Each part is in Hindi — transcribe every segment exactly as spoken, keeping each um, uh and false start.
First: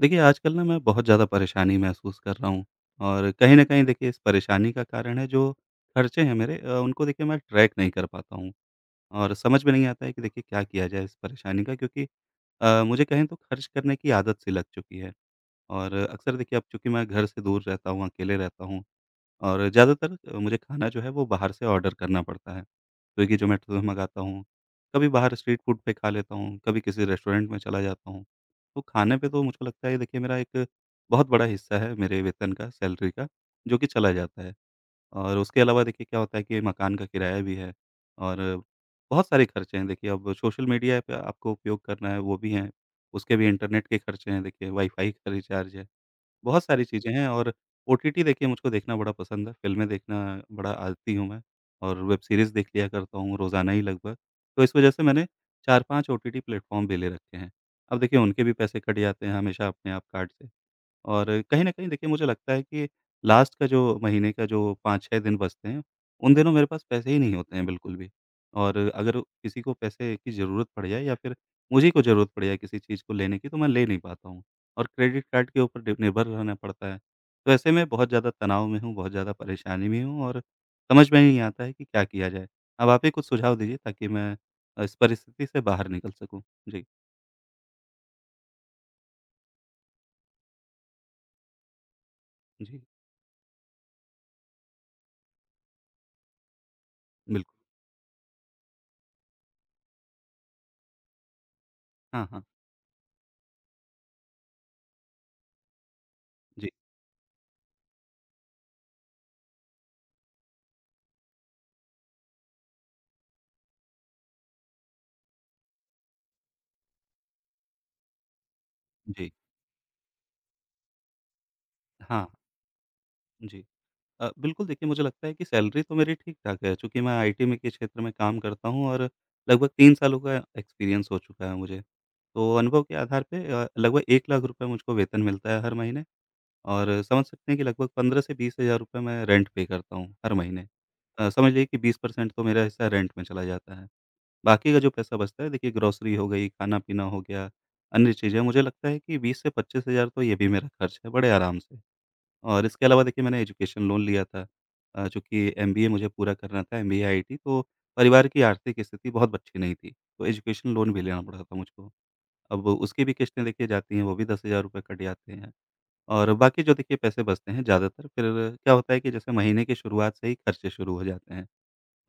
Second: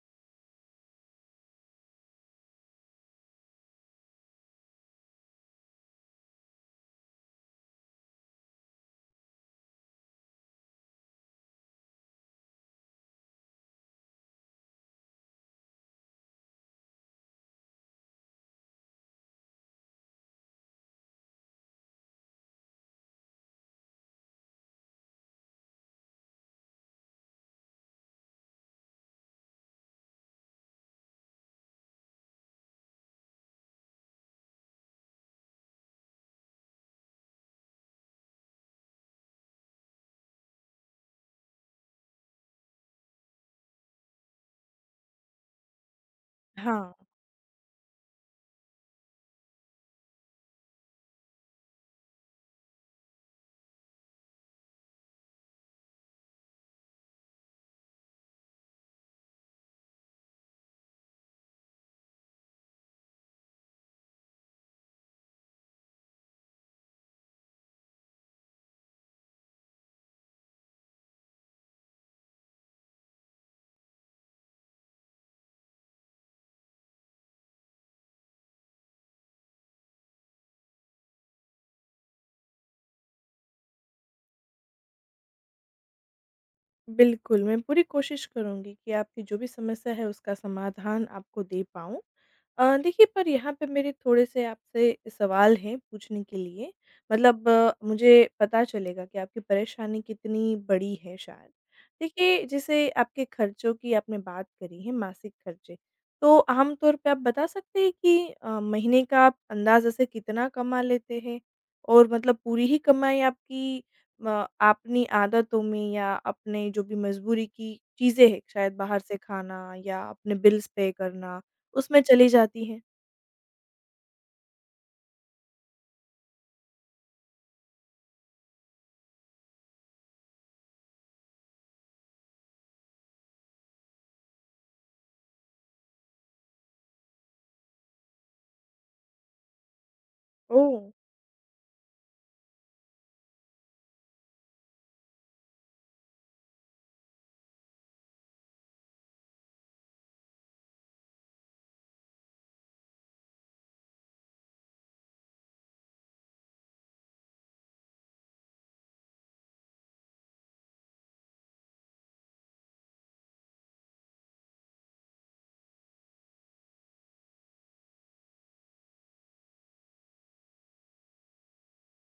देखिए, आजकल ना मैं बहुत ज़्यादा परेशानी महसूस कर रहा हूँ। और कहीं न कहीं देखिए इस परेशानी का कारण है जो खर्चे हैं मेरे, अ, उनको देखिए मैं ट्रैक नहीं कर पाता हूँ। और समझ में नहीं आता है कि देखिए क्या किया जाए इस परेशानी का क्योंकि अ, मुझे कहें तो खर्च करने की आदत-सी लग चुकी है। और अक्सर देखिए अब चूँकि मैं घर से दूर रहता हूँ, अकेले रहता हूँ और ज़्यादातर अ, मुझे खाना जो है वो बाहर से ऑर्डर करना पड़ता है। स्विगी, ज़ोमाटो से मँगाता हूँ, कभी बाहर स्ट्रीट फ़ूड पे खा लेता हूँ, कभी किसी रेस्टोरेंट में चला जाता हूँ। तो खाने पे तो मुझको लगता है ये देखिए मेरा एक बहुत बड़ा हिस्सा है मेरे वेतन का, सैलरी का जो कि चला जाता है। और उसके अलावा देखिए क्या होता है कि मकान का किराया भी है और बहुत सारे खर्चे हैं। देखिए अब सोशल मीडिया ऐप आपको उपयोग करना है वो भी हैं। उसके भी इंटरनेट के खर्चे हैं देखिए वाई-फ़ाई का रिचार्ज है। बहुत सारी हाँ। चीजें हैं और ओ टी टी देखिए मुझको देखना बड़ा पसंद है, फिल्में देखना बड़ा आदती हूँ मैं, और वेब सीरीज़ देख लिया करता हूँ रोज़ाना ही लगभग। तो इस वजह से मैंने चार पाँच ओटीटी प्लेटफ़ॉर्म भी ले रखे हैं। अब देखिए उनके भी पैसे कट जाते हैं हमेशा अपने आप कार्ड से। और कहीं न कहीं देखिए मुझे लगता है कि लास्ट का जो महीने का जो पाँच छह दिन बचते हैं, उन दिनों मेरे पास पैसे ही नहीं होते हैं बिल्कुल भी। और अगर किसी को पैसे की ज़रूरत पड़ जाए या फ़िर मुझे ही कोई ज़रूरत पड़ जाए किसी चीज़ को लेने की। तो मैं ले नहीं पाता हूँ, और क्रेडिट कार्ड के ऊपर डि निर्भर रहना पड़ता है। तो ऐसे में बहुत ज़्यादा तनाव में हूँ, बहुत ज़्यादा परेशानी में हूँ और समझ में नहीं आता है कि क्या किया जाए। अब आप ही कुछ सुझाव दीजिए ताकि मैं अ, इस परिस्थिति से बाहर निकल सकूँ? जी। बिल्कुल, मैं पूरी कोशिश करूँगी कि आपकी जो भी समस्या है उसका समाधान आपको दे पाऊँ। अ, जी। देखिए, पर यहाँ पर मेरे थोड़े-से आपसे सवाल हैं पूछने के लिए, बिल्क मतलब मुझे पता चलेगा कि आपकी परेशानी कितनी बड़ी है शायद। हाँ, हाँ। देखिए, जैसे आपके खर्चों की आपने बात करी है, मासिक खर्चे, तो जी। आमतौर पे आप बता सकते हैं कि अ, महीने का अंदाज़े से कितना कमा लेते हैं? और मतलब पूरी ही कमाई आपकी म अपनी आदतों में या अपने जो भी मज़बूरी की चीज़ें हैं, शायद बाहर से जी। खाना या अपने बिल्स पे करना। उसमें चली हाँ। जाती हैं? जी। अ, बिल्कुल देखिए मुझे लगता है कि सैलरी तो मेरी ठीक-ठाक है चूँकि मैं आईटी में के क्षेत्र में काम करता हूँ और लगभग तीन सालों का एक्सपीरियंस हो चुका है मुझे। तो अनुभव के आधार पे अ, लगभग एक लाख मुझको वेतन मिलता है हर महीने, और समझ सकते हैं कि लगभग पंद्रह से बीस हज़ार रुपए मैं रेंट पे करता हूँ हर महीने। ओह! अ, समझ लीजिए कि बीस परसेंट तो मेरा हिस्सा रेंट में चला जाता है। बाकी का जो पैसा बचता है देखिए ग्रोसरी हो गई, ख़ाना-पीना हो गया, अन्य चीज़ें। मुझे लगता है कि बीस से पच्चीस हज़ार तो ये भी मेरा ख़र्च है बड़े आराम से। और इसके अलावा देखिए मैंने एजुकेशन लोन लिया था अ, चूँकि एमबीए मुझे पूरा करना था एमबीए आईटी तो परिवार की आर्थिक स्थिति बहुत अच्छी नहीं थी, तो एजुकेशन लोन भी लेना पड़ा था मुझको। अब वो उसकी भी किश्तें देखिए जाती हैं वो भी दस हज़ार रुपए कट जाते हैं, और बाकी जो देखिए पैसे बचते हैं ज़्यादातर फ़िर क्या होता है कि जैसे महीने के शुरुआत से ही ख़र्चे शुरू हो जाते हैं।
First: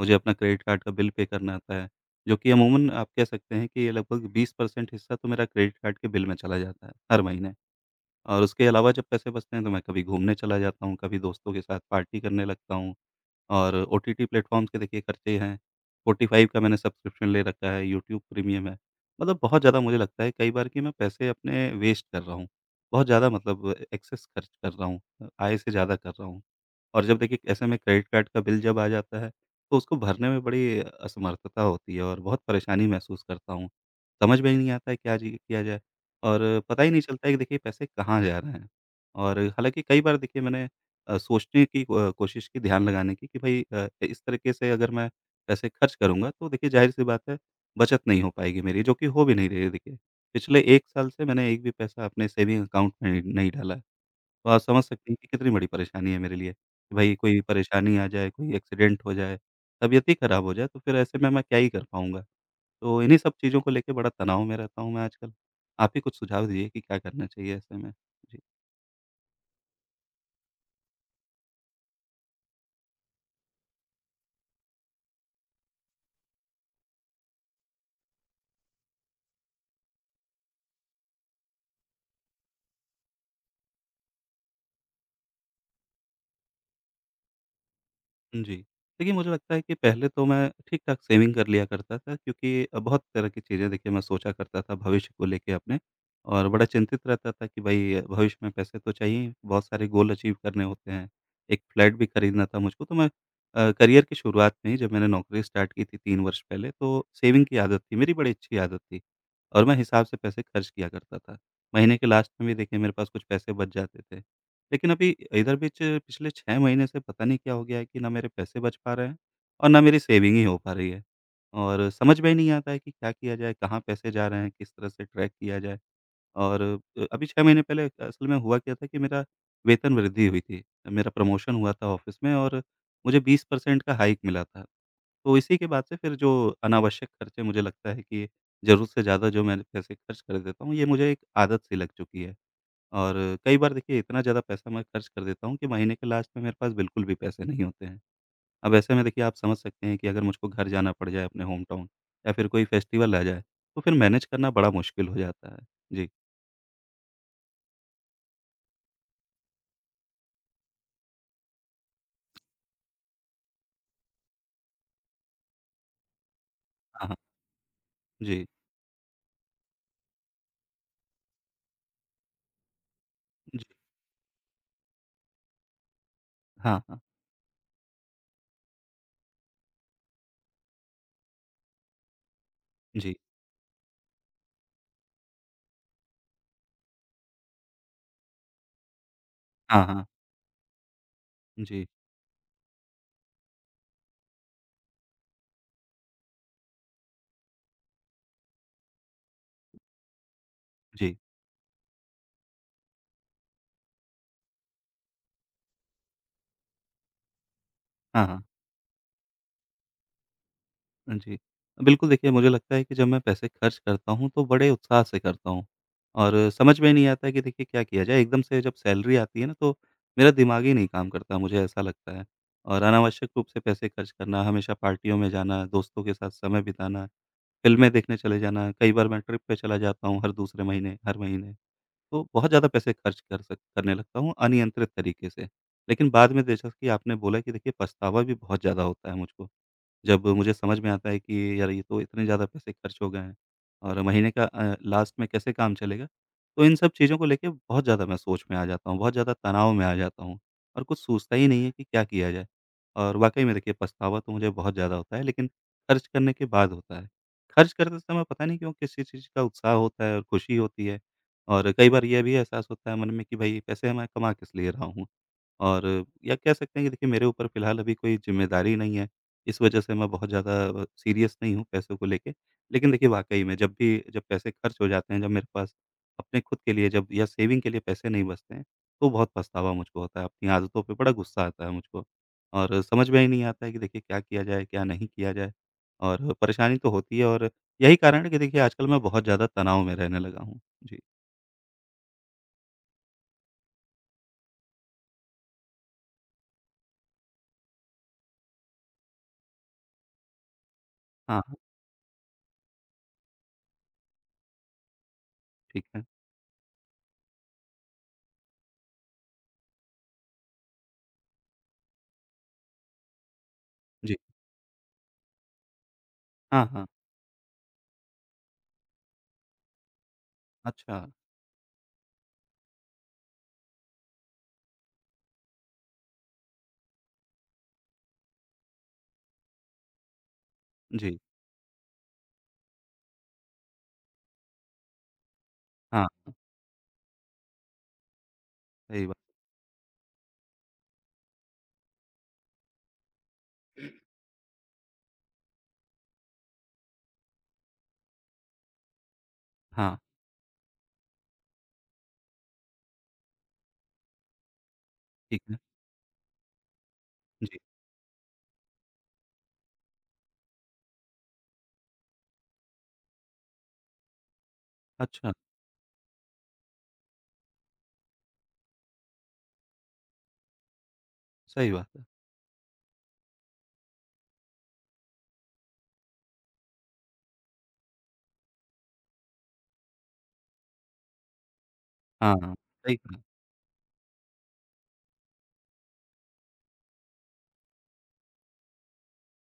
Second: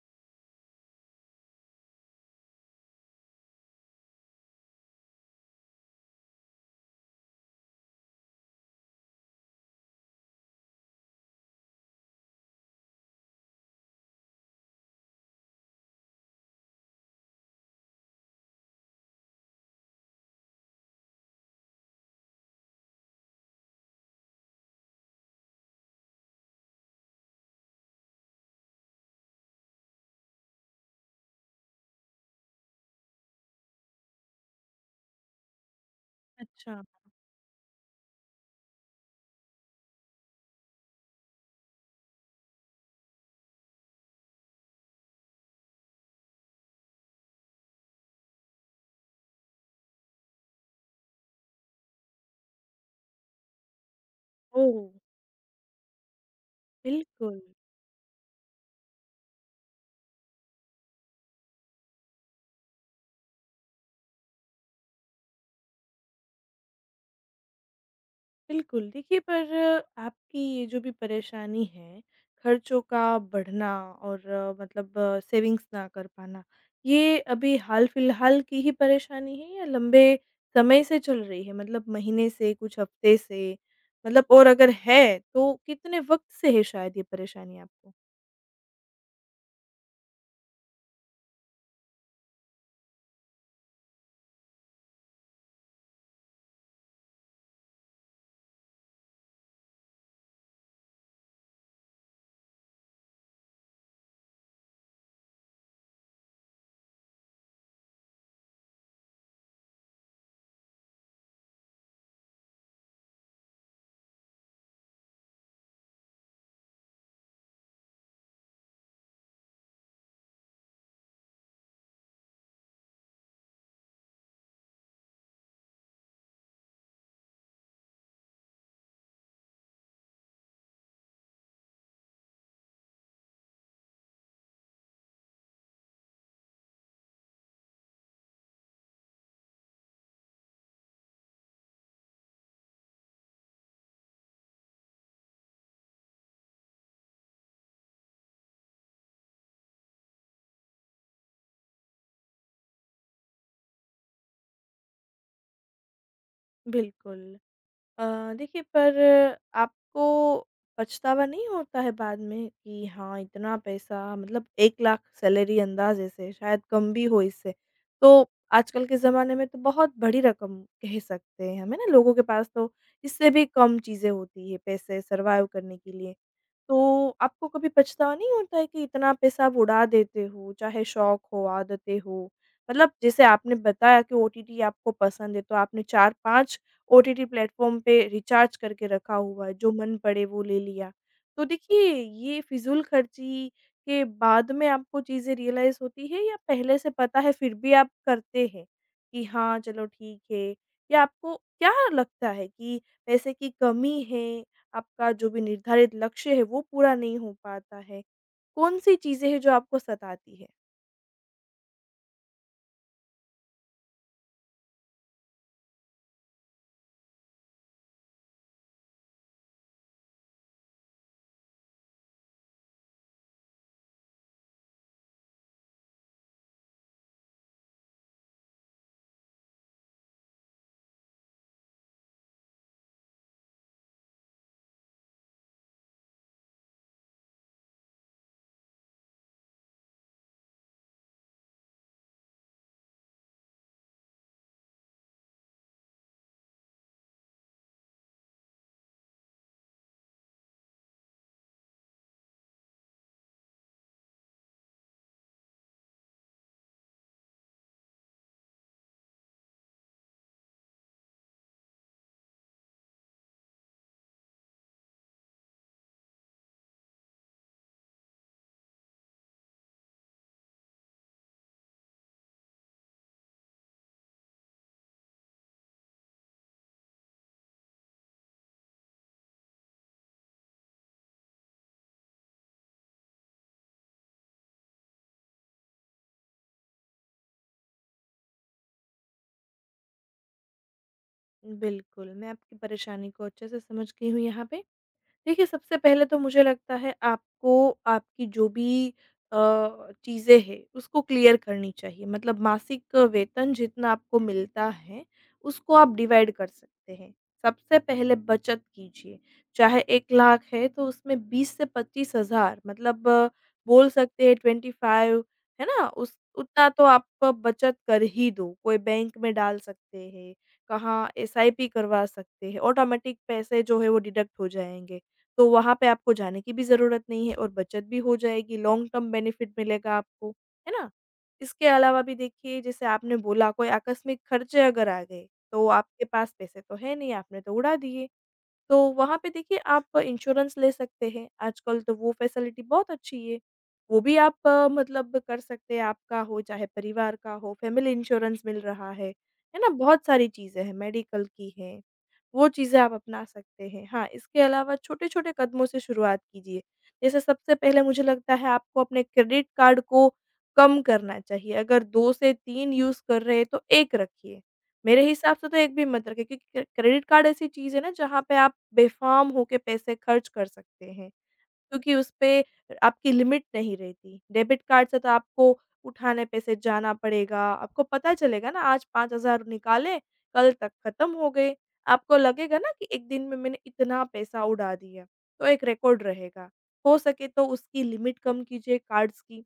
मुझे अपना क्रेडिट कार्ड का बिल पे करना होता है, जो कि अमूमन आप कह सकते हैं कि ये लगभग बीस परसेंट हिस्सा तो मेरा क्रेडिट कार्ड के बिल में चला जाता है हर महीने। और उसके अलावा जब पैसे बचते हैं तो मैं कभी घूमने चला जाता हूँ, कभी दोस्तों के साथ पार्टी करने लगता हूँ, और ओटीटी प्लेटफॉर्म्स के देखिए ख़र्चे हैं। स्पॉटिफाय का मैंने सब्सक्रिप्शन ले रखा है, यूट्यूब प्रीमियम है, मतलब बहुत ज़्यादा मुझे लगता है कई बार कि मैं पैसे अपने वेस्ट कर रहा हूँ। बहुत ज़्यादा मतलब एक्सेस ख़र्च कर रहा हूँ अ, आय से ज़्यादा कर रहा हूँ। और जब देखिए ऐसे में क्रेडिट कार्ड का बिल जब आ जाता है तो उसको भरने में बड़ी असमर्थता होती है और बहुत परेशानी महसूस करता हूँ। समझ में ही नहीं आता है क्या जी किया जाए और पता अच्छा। ही नहीं चलता है कि देखिए पैसे कहाँ जा रहे हैं, और हालाँकि कई बार देखिए मैंने अ, सोचने की अ, कोशिश की ध्यान लगाने की कि भई अ, इस तरीक़े से अगर मैं पैसे ख़र्च करूँगा तो देखिए ज़ाहिर-सी बात है बचत नहीं हो पाएगी मेरी जो कि हो भी नहीं रही है देखिए। पिछले एक साल से मैंने एक भी पैसा अपने सेविंग अकाउंट में नहीं डाला है। तो आप ओह समझ हो! सकती हैं कि कितनी बड़ी परेशानी है मेरे लिए, कि भई बिल्कुल। कोई परेशानी आ जाए, कोई एक्सीडेंट हो जाए, तबीयत ही ख़राब हो जाए तो फ़िर ऐसे में मैं क्या ही कर पाऊँगा, तो इन्हीं सब चीज़ों को लेके बड़ा तनाव में रहता हूँ मैं आजकल। आप ही कुछ सुझाव दीजिए कि क्या करना चाहिए ऐसे में। जी। बिल्कुल, देखिए पर आपकी ये जो भी परेशानी है ख़र्चों का बढ़ना और मतलब सेविंग्स ना कर पाना, ये अभी हाल-फिलहाल की ही परेशानी है या लंबे समय से चल रही है मतलब महीने से, कुछ हफ्ते से? मतलब और अगर है तो कितने वक़्त से है शायद ये परेशानी आपको? हुँ, जी देखिए मुझे लगता है कि पहले तो मैं ठीक-ठाक सेविंग कर लिया करता था। क्योंकि बहुत तरह की चीज़ें देखिए मैं सोचा करता था भविष्य को लेके अपने और बड़ा चिंतित रहता था कि भाई भविष्य में पैसे तो चाहिए ही। बहुत सारे गोल अचीव करने होते हैं। एक फ्लैट भी खरीदना था मुझको तो मैं अ, करियर की शुरुआत में ही जब मैंने नौकरी स्टार्ट की थी तीन वर्ष पहले। तो सेविंग की आदत थी, मेरी बड़ी अच्छी आदत थी और मैं हिसाब से पैसे खर्च किया करता था। महीने के लास्ट में भी देखिए मेरे पास कुछ पैसे बच जाते थे, लेकिन अभी इधर बीच पिछले छह महीने से पता नहीं क्या हो गया है कि ना मेरे पैसे बच पा रहे हैं और ना मेरी सेविंग ही हो पा रही है। और समझ में ही नहीं आता है कि क्या किया जाए, कहाँ पैसे जा रहे हैं, किस तरह से ट्रैक किया जाए? और अ, अभी छह महीने पहले असल में हुआ क्या था कि मेरा वेतन वृद्धि हुई थी, मेरा प्रमोशन हुआ था ऑफिस में और मुझे बीस परसेंट का हाइक मिला था। तो इसी के बाद से फ़िर जो अनावश्यक खर्चे मुझे लगता है कि ज़रूरत से ज़्यादा जो मैंने पैसे खर्च कर देता हूँ ये मुझे एक आदत-सी लग चुकी है। और कई बार देखिए इतना ज़्यादा पैसा मैं खर्च कर देता हूँ कि महीने के लास्ट में मेरे पास बिल्कुल भी पैसे नहीं होते हैं। अब ऐसे में देखिए आप समझ सकते हैं कि अगर मुझको घर जाना पड़ जाए अपने होमटाउन या फ़िर कोई फेस्टिवल आ जाए। तो फ़िर मैनेज करना बड़ा मुश्किल हो जाता है। जी। बिल्कुल। अ, देखिए पर आपको पछतावा नहीं होता है बाद में कि हाँ, इतना पैसा मतलब एक लाख सैलरी अंदाज़े से, शायद कम भी हाँ, हाँ। हो इससे। तो जी। आजकल के ज़माने में तो बहुत बड़ी रकम कह सकते हैं हम। लोगों के पास तो इससे भी जी। कम चीज़ें होती हैं पैसे सर्वाइव करने के लिए। हाँ, हाँ। तो आपको कभी पछतावा नहीं होता है कि इतना पैसा आप उड़ा देते हो, चाहे शौक हो, आदतें हो। मतलब जी। जैसे आपने बताया कि ओटीटी आपको पसंद है तो आपने चार पाँच ओटीटी प्लेटफ़ार्म पे रिचार्ज करके रखा हुआ है, जो हाँ, मन हाँ। पड़े वो ले लिया। तो जी। देखिए, ये फ़िज़ूलख़र्ची के बाद में आपको चीज़ें रियलाइज़ होती हैं या पहले से पता है फ़िर भी आप करते हैं कि हाँ चलो ठीक है। या जी। आपको क्या लगता है कि पैसे की कमी है? आपका जो भी निर्धारित लक्ष्य है वो पूरा नहीं हो पाता है। हाँ, हाँ। कौन-सी चीज़ें हैं जो आपको सताती हैं? हाँ जी। अ, बिल्कुल देखिए मुझे लगता है कि जब मैं पैसे ख़र्च करता हूँ तो बड़े उत्साह से करता हूँ और समझ में नहीं आता है कि देखिए क्या किया जाए। एकदम से जब सैलरी आती है ना तो मेरा दिमाग ही नहीं काम करता मुझे ऐसा लगता है। और अनावश्यक रूप से पैसे ख़र्च करना, हमेशा पार्टियों में जाना, दोस्तों के साथ समय बिताना, फिल्में देखने चले जाना। कई बार मैं ट्रिप पे चला जाता हूँ हर दूसरे महीने, हर महीने। तो बहुत ज़्यादा पैसे ख़र्च कर स करने लगता हूँ अनियंत्रित तरीक़े से। लेक़िन बाद में जैसा कि आपने बोला कि देखिए पछतावा भी बहुत ज़्यादा होता है मुझको। जब मुझे समझ में आता है कि यार ये तो इतने ज़्यादा पैसे ख़र्च हो गए हैं और महीने का अ, लास्ट में कैसे काम चलेगा। तो इन सब चीज़ों को लेके बहुत ज़्यादा मैं सोच में आ जाता हूँ। बहुत ज़्यादा तनाव में आ जाता हूँ और कुछ सूझता ही नहीं है कि क्या किया जाए। और वाक़ई में देखिए पछतावा तो मुझे बहुत ज़्यादा होता है लेक़िन ख़र्च करने के बाद होता है। ख़र्च करते समय पता नहीं क्यों किसी किस चीज़ का उत्साह होता है और खुशी होती है। और कई बार ये भी एहसास होता है मन में कि भाई पैसे मैं कमा किस लिए रहा हूँ। और या कह सकते हैं कि देखिए मेरे ऊपर फ़िलहाल अभी कोई ज़िम्मेदारी नहीं है। इस वजह से मैं बहुत ज़्यादा अ, सीरियस नहीं हूँ पैसों को लेके। लेक़िन देखिए वाक़ई में जब भी जब पैसे ख़र्च हो जाते हैं, जब मेरे पास अपने ख़ुद के लिए जब या सेविंग के लिए पैसे नहीं बचते हैं तो बहुत पछतावा मुझको होता है। अपनी आदतों पे बड़ा गुस्सा आता है मुझको और समझ में ही नहीं आता है कि देखिए क्या किया जाए, क्या नहीं किया जाए? और परेशानी तो होती है और यही कारण है कि देखिए आजकल मैं बहुत ज़्यादा तनाव में रहने लगा हूँ। जी। बिल्कुल, मैं आपकी परेशानी को अच्छे से समझ गई हूँ यहाँ पे। देखिए सबसे पहले तो मुझे लगता है आपको आपकी जो भी अ, चीज़ें हैं उसको क्लियर हाँ। करनी चाहिए। मतलब मासिक वेतन जितना आपको मिलता है, उसको ठीक आप है। डिवाइड कर सकते हैं, सबसे पहले बचत कीजिए। चाहे एक लाख है तो उसमें बीस से पच्चीस हज़ार मतलब बोल जी। सकते हैं ट्वेंटी फाइव है ना? उस उतना हाँ, तो हाँ। आपको बचत कर ही दो। कोई बैंक में डाल सकते हैं, कहाँ अच्छा। एस आई पी करवा सकते हैं, ऑटोमेटिक पैसे जो है वो डिडक्ट हो जाएँगे। तो वहाँ पे आपको जाने की भी ज़रूरत नहीं है और बचत भी हो जाएगी लॉन्ग टर्म बेनिफिट मिलेगा आपको। है ना? जी। इसके अलावा भी देखिए जैसे आपने बोला कोई आकस्मिक खर्चे अगर आ गए, तो आपके हाँ। पास पैसे तो हैं नहीं, आपने तो उड़ा दिए। तो सही बा वहाँ पे देखिए आप इंश्योरेंस ले सकते हैं, आजकल तो वो फैसिलिटी बहुत अच्छी है, वो भी आप मतलब कर सकते हैं। आपका हो चाहे परिवार का हो, फैमिली इंश्योरेंस मिल रहा है। है ना? हाँ। बहुत सारी चीज़ें हैं मेडिकल की हैं, वो चीज़ें आप अपना सकते हैं। हाँ, इसके अलावा छोटे-छोटे ठीक है। कदमों से शुरुआत कीजिए, जैसे सबसे जी। पहले मुझे लगता है आपको अपने क्रेडिट कार्ड को कम करना चाहिए, अगर दो से तीन यूज़ कर रहे हैं। तो एक रखिए, मेरे अच्छा। हिसाब से तो एक भी मत रखिए क्योंकि क्रे क्रेडिट कार्ड ऐसी चीज़ है ना जहाँ पे आप बेफ़र्म होके पैसे खर्च कर सकते हैं। सही क्योंकि बात। उस पे आपकी लिमिट नहीं रहती, डेबिट कार्ड से तो आपको उठाने पैसे जाना पड़ेगा, आपको पता चलेगा ना आज पाँच हज़ार निकाले, कल तक खत्म हो गए। आपको हाँ, लगेगा ना कि सही एक कहा। दिन में मैंने इतना पैसा उड़ा दिया, तो एक रिकॉर्ड रहेगा। हो सके तो उसकी लिमिट कम कीजिए कार्ड्स की,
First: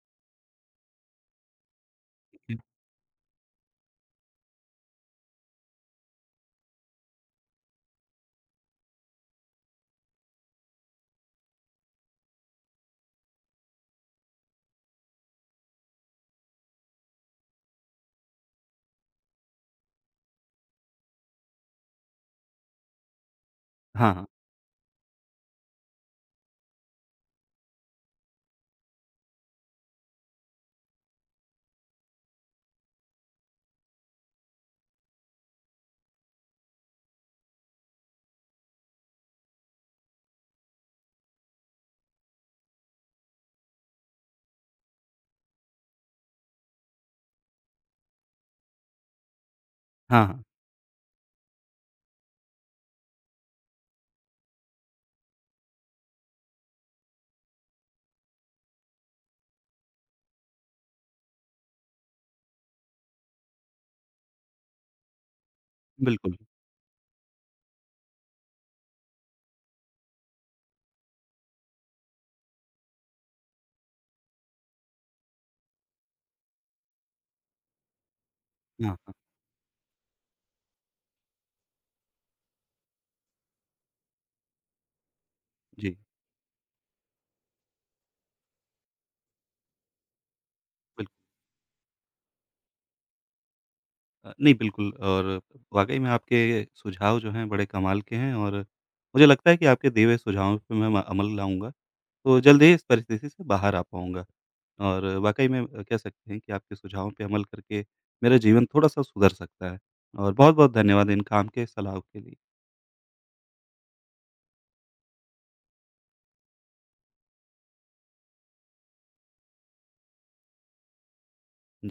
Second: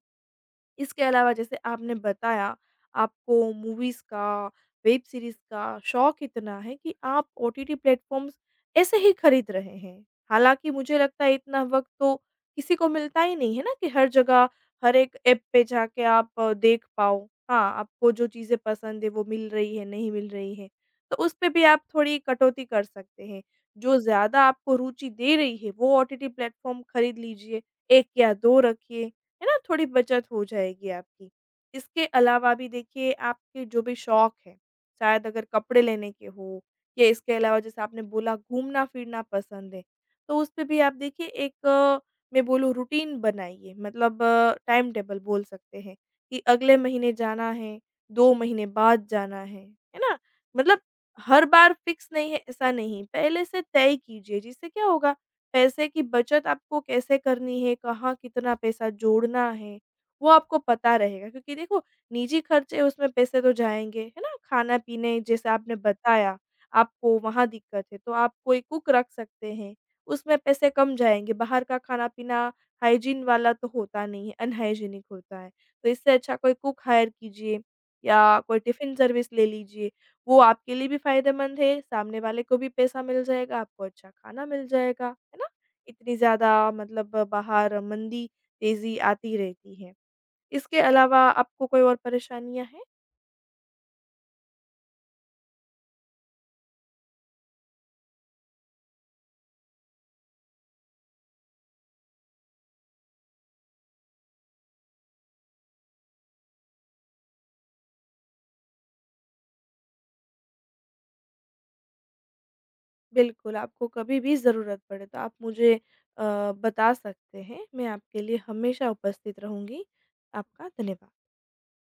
इसके अलावा जैसे आपने बताया आपको मूवीज़ का, वेब सीरीज़ का शौक इतना है कि आप ओ टी टी प्लेटफॉर्म्स ऐसे ही खरीद रहे हैं। हालाँकि मुझे लगता है इतना वक़्त तो किसी को मिलता ही नहीं है ना कि हर जगह, हर एक ऐप पे जाके आप देख पाओ। हाँ, आपको जो चीज़ें पसंद है वो मिल रही है, नहीं मिल रही है। तो उस पे भी आप थोड़ी कटौती कर सकते हैं, जो हाँ, हाँ। ज़्यादा आपको रुचि दे रही है वो ओ टी टी प्लेटफॉर्म खरीद लीजिए, एक या दो रखिए। है ना? थोड़ी बचत हो जाएगी आपकी। इसके अलावा भी देखिए आपके जो भी शौक हैं, शायद अगर कपड़े लेने के हो या इसके अलावा जैसे आपने बोला घूमना-फिरना पसंद है। तो उस पे भी आप देखिए एक मैं बोलूँ रूटीन बनाइए मतलब टाइम-टेबल बोल सकते हैं कि अगले महीने जाना है, दो महीने बाद जाना है। है ना? हाँ, हाँ। मतलब हर बार फिक्स नहीं है ऐसा नहीं, पहले से तय कीजिए। जिससे क्या होगा पैसे की बचत आपको कैसे करनी है, कहाँ कितना पैसा जोड़ना है वो आपको पता रहेगा, क्योंकि देखो निजी खर्चे हैं उसमें पैसे तो जाएँगे। है ना? खाना-पीने जैसे आपने बिल्कुल। बताया, आपको वहाँ दिक्कत है। तो आप कोई कुक रख सकते हैं, उसमें पैसे कम जाएँगे। बाहर का खाना-पीना हाइजीन वाला तो होता नहीं है, अनहाइजीनिक होता है। तो इससे अच्छा कोई कुक हायर कीजिए या कोई टिफिन हाँ। सर्विस ले लीजिए। वो आपके लिए भी फायदेमंद है, सामने वाले को भी पैसा मिल जाएगा, आपको अच्छा खाना मिल जाएगा। है ना? जी। इतनी ज़्यादा मतलब बाहर मंदी, तेज़ी आती रहती है। इसके बिल अलावा आपको कोई और परेशानियाँ हैं? अ, नहीं बिल्कुल और वाक़ई में आपके सुझाव जो हैं बड़े कमाल के हैं और मुझे लगता है कि आपके दिए हुए सुझावों पे मैं अमल लाऊँगा, तो जल्द ही इस परिस्थिति से बाहर आ पाऊँगा। और वाक़ई में कह सकते हैं कि आपके सुझावों पर अमल करके, मेरा जीवन थोड़ा-सा सुधर सकता है और बहुत-बहुत धन्यवाद इन काम के सलाहो के लिए। बिल्कुल, आपको कभी भी ज़रूरत पड़े तो आप मुझे अ, बता सकते हैं। मैं आपके लिए हमेशा उपस्थित रहूँगी। आपका धन्यवाद। जी।